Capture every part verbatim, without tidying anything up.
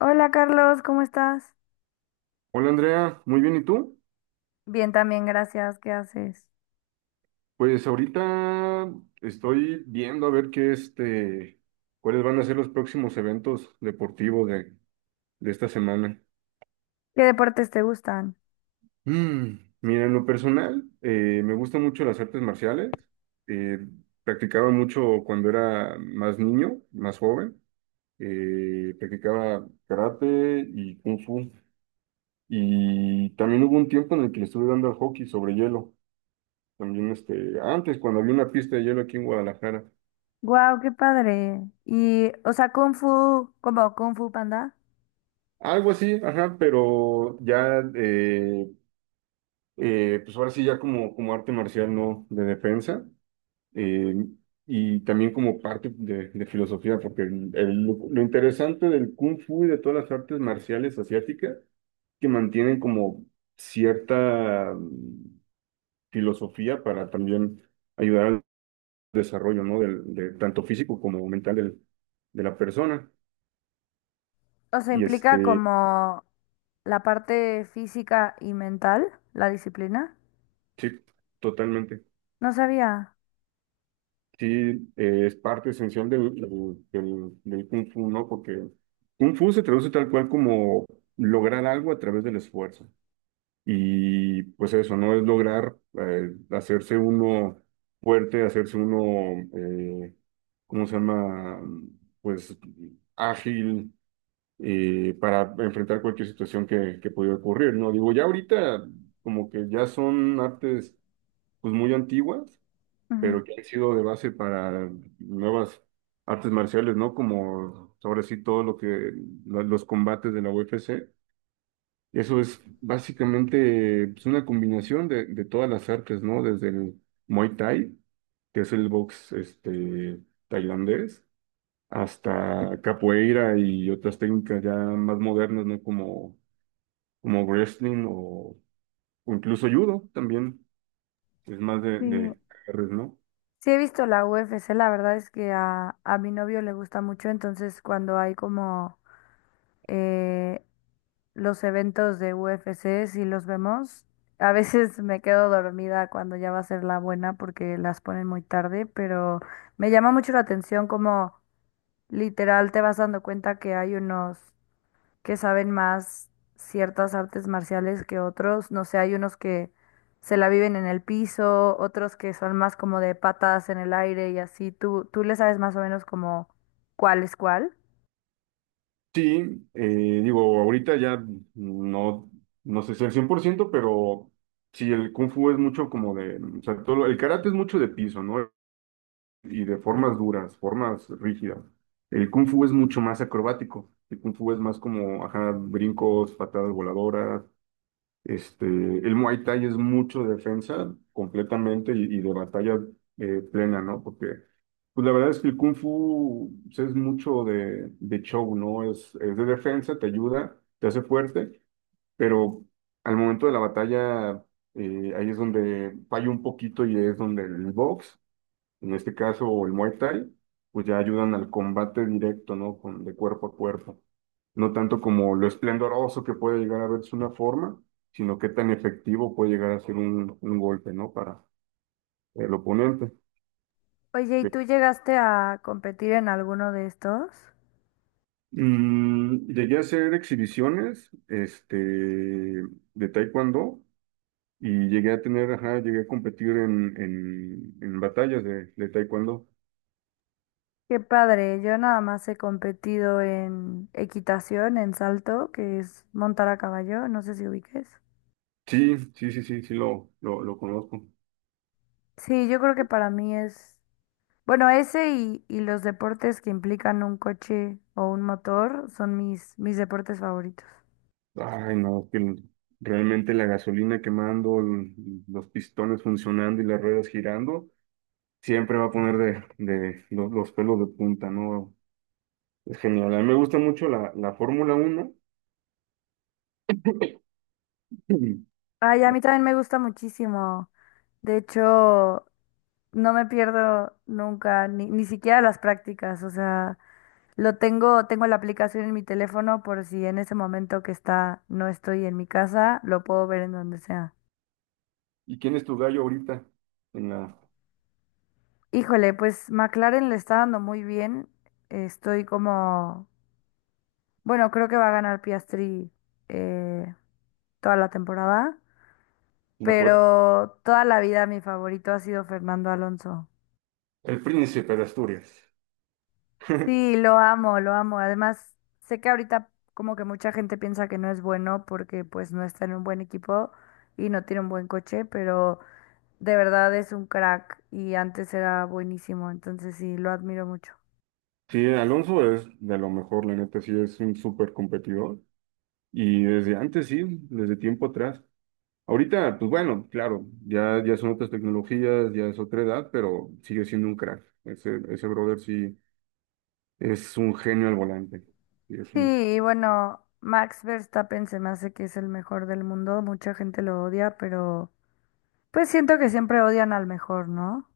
Hola Carlos, ¿cómo estás? Hola Andrea, muy bien, ¿y tú? Bien, también, gracias. ¿Qué haces? Pues ahorita estoy viendo a ver qué este, cuáles van a ser los próximos eventos deportivos de, de esta semana. ¿Qué deportes te gustan? Mm, Mira, en lo personal, eh, me gustan mucho las artes marciales. Eh, Practicaba mucho cuando era más niño, más joven. Eh, practicaba karate y kung fu. Y también hubo un tiempo en el que le estuve dando al hockey sobre hielo. También este, antes, cuando había una pista de hielo aquí en Guadalajara. Wow, qué padre. Y, o sea, Kung Fu, como Kung Fu Panda, Algo así, ajá, pero ya, eh, eh, pues ahora sí, ya como, como arte marcial, ¿no? De defensa, eh, y también como parte de, de filosofía, porque el- el- lo, lo interesante del Kung Fu y de todas las artes marciales asiáticas, que mantienen como cierta mm, filosofía para también ayudar al desarrollo, ¿no? Del, de, tanto físico como mental del- de la persona. o sea, Y implica este, como la parte física y mental, la disciplina. sí, totalmente. No sabía. Sí, eh, es parte esencial del, del, del- del Kung Fu, ¿no? Porque Kung Fu se traduce tal cual como lograr algo a través del esfuerzo. Y pues eso, ¿no? Es lograr eh, hacerse uno fuerte, hacerse uno, eh, ¿cómo se llama? Pues ágil eh, para enfrentar cualquier situación que, que pudiera ocurrir, ¿no? Digo, ya ahorita como que ya son artes pues muy antiguas Ujú. pero que ha sido de base para nuevas artes marciales, ¿no? Como ahora sí todo lo que, lo- los combates de la U F C. Eso es básicamente pues, una combinación de, de todas las artes, ¿no? Desde el Muay Thai, que es el box este, tailandés, hasta capoeira y otras técnicas ya más modernas, ¿no? Como, como wrestling o, o incluso judo también, es más de, Sí, de agarres, ¿no? sí he visto la U F C, la verdad es que a, a mi novio le gusta mucho, entonces cuando hay como eh, los eventos de U F C, si los vemos. A veces me quedo dormida cuando ya va a ser la buena porque las ponen muy tarde, pero me llama mucho la atención como literal te vas dando cuenta que hay unos que saben más ciertas artes marciales que otros. No sé, hay unos que se la viven en el piso, otros que son más como de patas en el aire y así. ¿Tú, tú le sabes más o menos como cuál es cuál? Sí, eh, digo, ahorita ya no, no sé si al cien por ciento, pero sí, el Kung Fu es mucho como de, o sea, todo, lo- el karate es mucho de piso, ¿no? Y de formas duras, formas rígidas. El Kung Fu es mucho más acrobático. El Kung Fu es más como, ajá, brincos, patadas voladoras, este, el Muay Thai es mucho defensa completamente y, y de batalla eh, plena, ¿no? Porque, pues la verdad es que el Kung Fu pues, es mucho de, de show, ¿no? Es, es de defensa, te ayuda, te hace fuerte, pero al momento de la batalla eh, ahí es donde falla un poquito y es donde el box en este caso, o el Muay Thai, pues ya ayudan al combate directo, ¿no? Con, de cuerpo a cuerpo. No tanto como lo esplendoroso que puede llegar a verse una forma, sino qué tan efectivo puede llegar a ser un, un golpe, ¿no? Para el oponente. Oye, ¿y tú llegaste a competir en alguno de estos? Mm, llegué a hacer exhibiciones, este, de taekwondo y llegué a tener, ajá, llegué a competir en, en, en batallas de, de taekwondo. Qué padre, yo nada más he competido en equitación, en salto, que es montar a caballo, no sé si ubiques. Sí, sí, sí, sí, sí lo, lo, lo conozco. Sí, yo creo que para mí es, bueno, ese y, y los deportes que implican un coche o un motor son mis, mis deportes favoritos. Ay, no, que realmente la gasolina quemando, l- los pistones funcionando y las ruedas girando, siempre va a poner de, de los, los pelos de punta, ¿no? Es genial. A mí me gusta mucho la, la Fórmula Uno Ay, a mí también me gusta muchísimo. De hecho, no me pierdo nunca, ni, ni siquiera las prácticas. O sea, Lo tengo, tengo la aplicación en mi teléfono por si en ese momento que está, no estoy en mi casa, lo puedo ver en donde sea. ¿Y quién es tu gallo ahorita en la, Híjole, pues McLaren le está dando muy bien. Estoy como, bueno, creo que va a ganar Piastri eh, toda la temporada, en la fuerza? pero toda la vida mi favorito ha sido Fernando Alonso. El Príncipe de Asturias. Sí, lo amo, lo amo. Además, sé que ahorita como que mucha gente piensa que no es bueno porque pues no está en un buen equipo y no tiene un buen coche, pero de verdad es un crack y antes era buenísimo, entonces sí, lo admiro mucho. Sí, Alonso es de lo mejor, la neta, sí es un súper competidor. Y desde antes, sí, desde tiempo atrás. Ahorita, pues bueno, claro, ya, ya son otras tecnologías, ya es otra edad, pero sigue siendo un crack. Ese, ese brother sí es un genio al volante. Sí, es Sí, un- y bueno, Max Verstappen se me hace que es el mejor del mundo, mucha gente lo odia, pero pues siento que siempre odian al mejor, ¿no?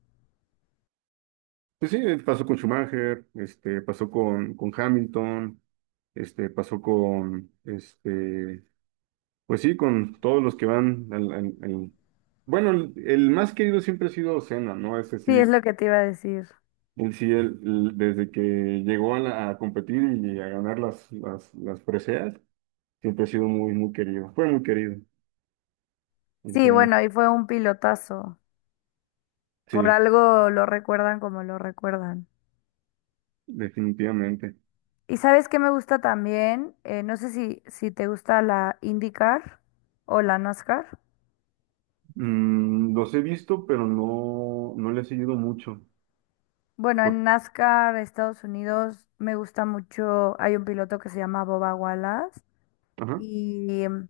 pues sí, eh, pasó con Schumacher, este, pasó con, con Hamilton, este, pasó con, este, pues sí, con todos los que van al, al- al- bueno, el, el más querido siempre ha sido Senna, ¿no? Ese Sí, es sí, lo que te iba a decir. él sí, él- él, desde que llegó a, la- a competir y a ganar las, las, las preseas. Siempre ha sido muy, muy querido. Fue muy querido. El Sí, C N. bueno, y fue un pilotazo, por Sí, algo lo recuerdan como lo recuerdan. definitivamente. ¿Y sabes qué me gusta también? Eh, no sé si, si te gusta la IndyCar o la NASCAR. Mm, los he visto, pero no, no le he seguido mucho. Bueno, Por- en NASCAR, Estados Unidos, me gusta mucho. Hay un piloto que se llama Boba Wallace Ajá, y em,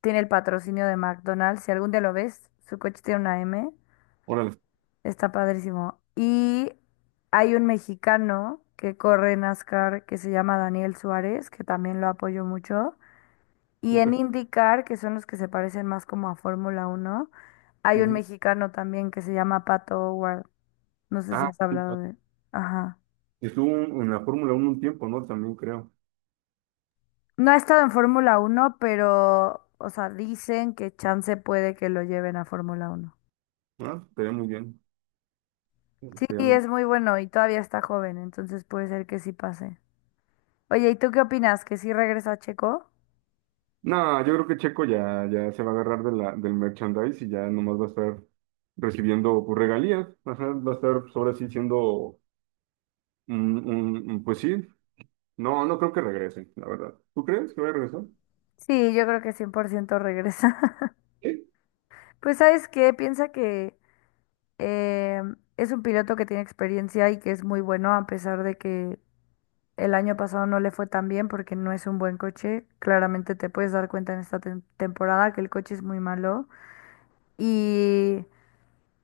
tiene el patrocinio de McDonald's. Si algún día lo ves, su coche tiene una M, órale, está padrísimo. Y hay un mexicano que corre NASCAR que se llama Daniel Suárez, que también lo apoyo mucho. Y en súper. IndyCar, que son los que se parecen más como a Fórmula Uno, hay un Ujú. mexicano también que se llama Pato O'Ward. No sé si Ah, has sí, hablado de... Ajá. estuvo en la Fórmula uno un tiempo, ¿no? También creo. No ha estado en Fórmula Uno, pero, o sea, dicen que chance puede que lo lleven a Fórmula Uno. Ah, estaría muy bien. Sí, Estaría muy- es muy bueno y todavía está joven, entonces puede ser que sí pase. Oye, ¿y tú qué opinas? ¿Que sí regresa Checo? No, yo creo que Checo ya, ya se va a agarrar de la, del merchandise y ya nomás va a estar recibiendo pues, regalías. Ajá, va a estar pues, ahora sí siendo, un- un- un- pues sí. No, no creo que regresen, la verdad. ¿Tú crees que va a regresar? Sí, yo creo que cien por ciento regresa. Sí. Pues, ¿sabes qué? Piensa que eh, es un piloto que tiene experiencia y que es muy bueno, a pesar de que el año pasado no le fue tan bien porque no es un buen coche. Claramente te puedes dar cuenta en esta tem- temporada que el coche es muy malo. Y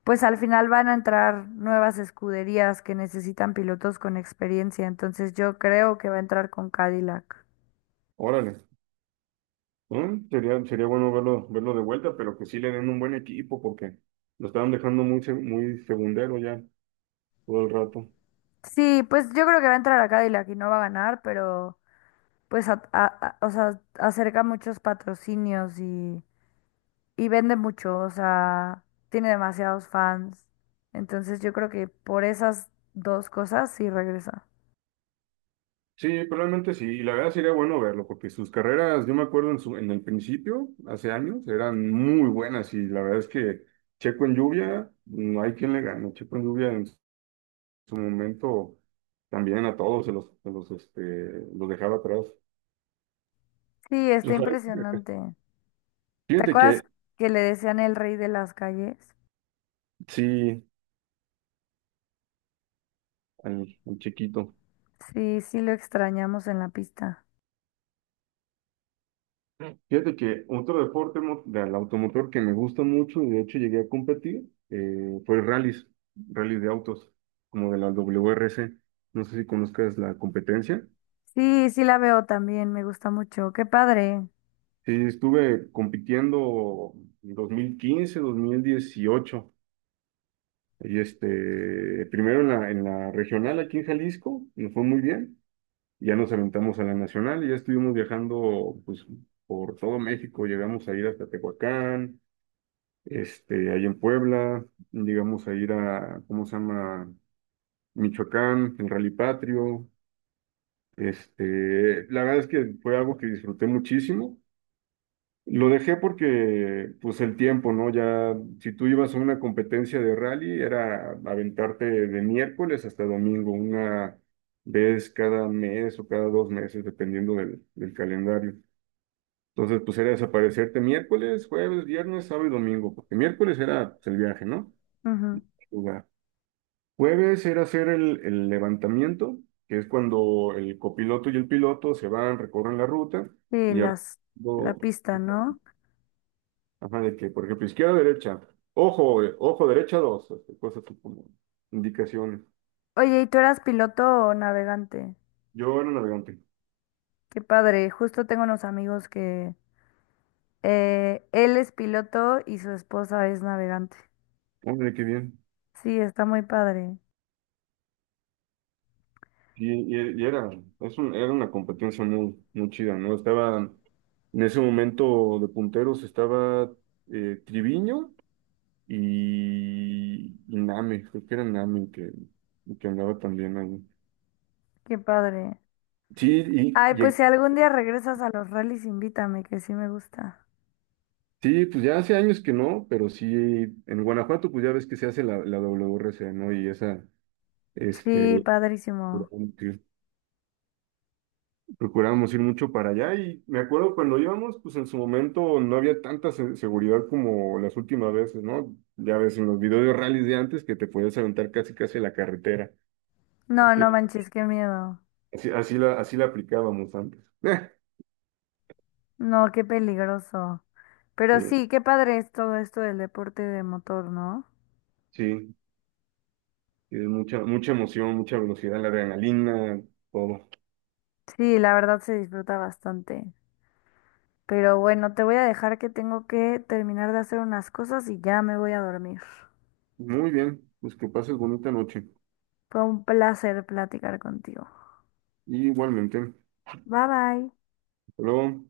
pues al final van a entrar nuevas escuderías que necesitan pilotos con experiencia, entonces yo creo que va a entrar con Cadillac. Órale. Mm, Sería, sería bueno verlo, verlo, de vuelta, pero que sí le den un buen equipo porque lo estaban dejando muy, se- muy segundero ya todo el rato. Sí, pues yo creo que va a entrar a Cadillac y no va a ganar, pero pues a- a- a- o sea, acerca muchos patrocinios y, y vende mucho, o sea, tiene demasiados fans. Entonces yo creo que por esas dos cosas sí regresa. Sí, probablemente sí. Y la verdad sería bueno verlo porque sus carreras, yo me acuerdo en, su, en el principio, hace años, eran muy buenas y la verdad es que Checo en lluvia, no hay quien le gane. Checo en lluvia en su momento también a todos se los, se los, este, los dejaba atrás. Sí, está Ojalá. impresionante. ¿Te Fíjate que. acuerdas que le decían el rey de las calles? Sí, al, al chiquito. Sí, sí lo extrañamos en la pista. Fíjate que otro deporte mo- del automotor que me gusta mucho y de hecho llegué a competir eh, fue rallies, rallies de autos, como de la W R C. No sé si conozcas la competencia. Sí, sí la veo también, me gusta mucho. Qué padre. Sí, estuve compitiendo en dos dos mil quince, dos mil dieciocho. Y este, primero en la, en la regional aquí en Jalisco, nos fue muy bien. Ya nos aventamos a la nacional y ya estuvimos viajando pues, por todo México. Llegamos a ir hasta Tehuacán, este, ahí en Puebla, digamos a ir a, ¿cómo se llama? Michoacán, el Rally Patrio. Este, la verdad es que fue algo que disfruté muchísimo. Lo dejé porque, pues, el tiempo, ¿no? Ya, si tú ibas a una competencia de rally, era aventarte de miércoles hasta domingo, una vez cada mes o cada dos meses, dependiendo del, del calendario. Entonces, pues era desaparecerte miércoles, jueves, viernes, sábado y domingo, porque miércoles era pues, el viaje, ¿no? Ujú. Jueves era hacer el, el levantamiento, que es cuando el copiloto y el piloto se van, recorren la ruta Sí, y ya- las, la pista, ¿no? ajá, de que, por ejemplo, izquierda, derecha, ojo, eh, ojo, derecha, dos, este, cosas así como indicaciones. Oye, ¿y tú eras piloto o navegante? Yo era navegante. Qué padre. Justo tengo unos amigos que eh, él es piloto y su esposa es navegante. Hombre, qué bien. Sí, está muy padre. Y, y- y era, es un- era una competencia muy, muy chida, ¿no? Estaba, en ese momento de punteros estaba eh, Triviño y, y Nami, creo que era Nami que, que andaba también ahí. Qué padre. Sí, y, Ay, pues llegué- si algún día regresas a los rallies, invítame, que sí me gusta. sí, pues ya hace años que no, pero sí, en Guanajuato pues ya ves que se hace la, la W R C, ¿no? Y esa, Sí, este, padrísimo. procuramos ir procuramos ir mucho para allá y me acuerdo cuando íbamos, pues en su momento no había tanta se- seguridad como las últimas veces, ¿no? Ya ves en los videos de rallies de antes que te podías aventar casi casi a la carretera. No, no manches, qué miedo. Así, así la, así la aplicábamos antes. No, qué peligroso. Pero Sí. sí, qué padre es todo esto del deporte de motor, ¿no? Sí. Tienes mucha, mucha emoción, mucha velocidad, la adrenalina, todo. Sí, la verdad se disfruta bastante. Pero bueno, te voy a dejar que tengo que terminar de hacer unas cosas y ya me voy a dormir. Muy bien, pues que pases bonita noche. Fue un placer platicar contigo. Y igualmente. Bye bye. Hasta luego.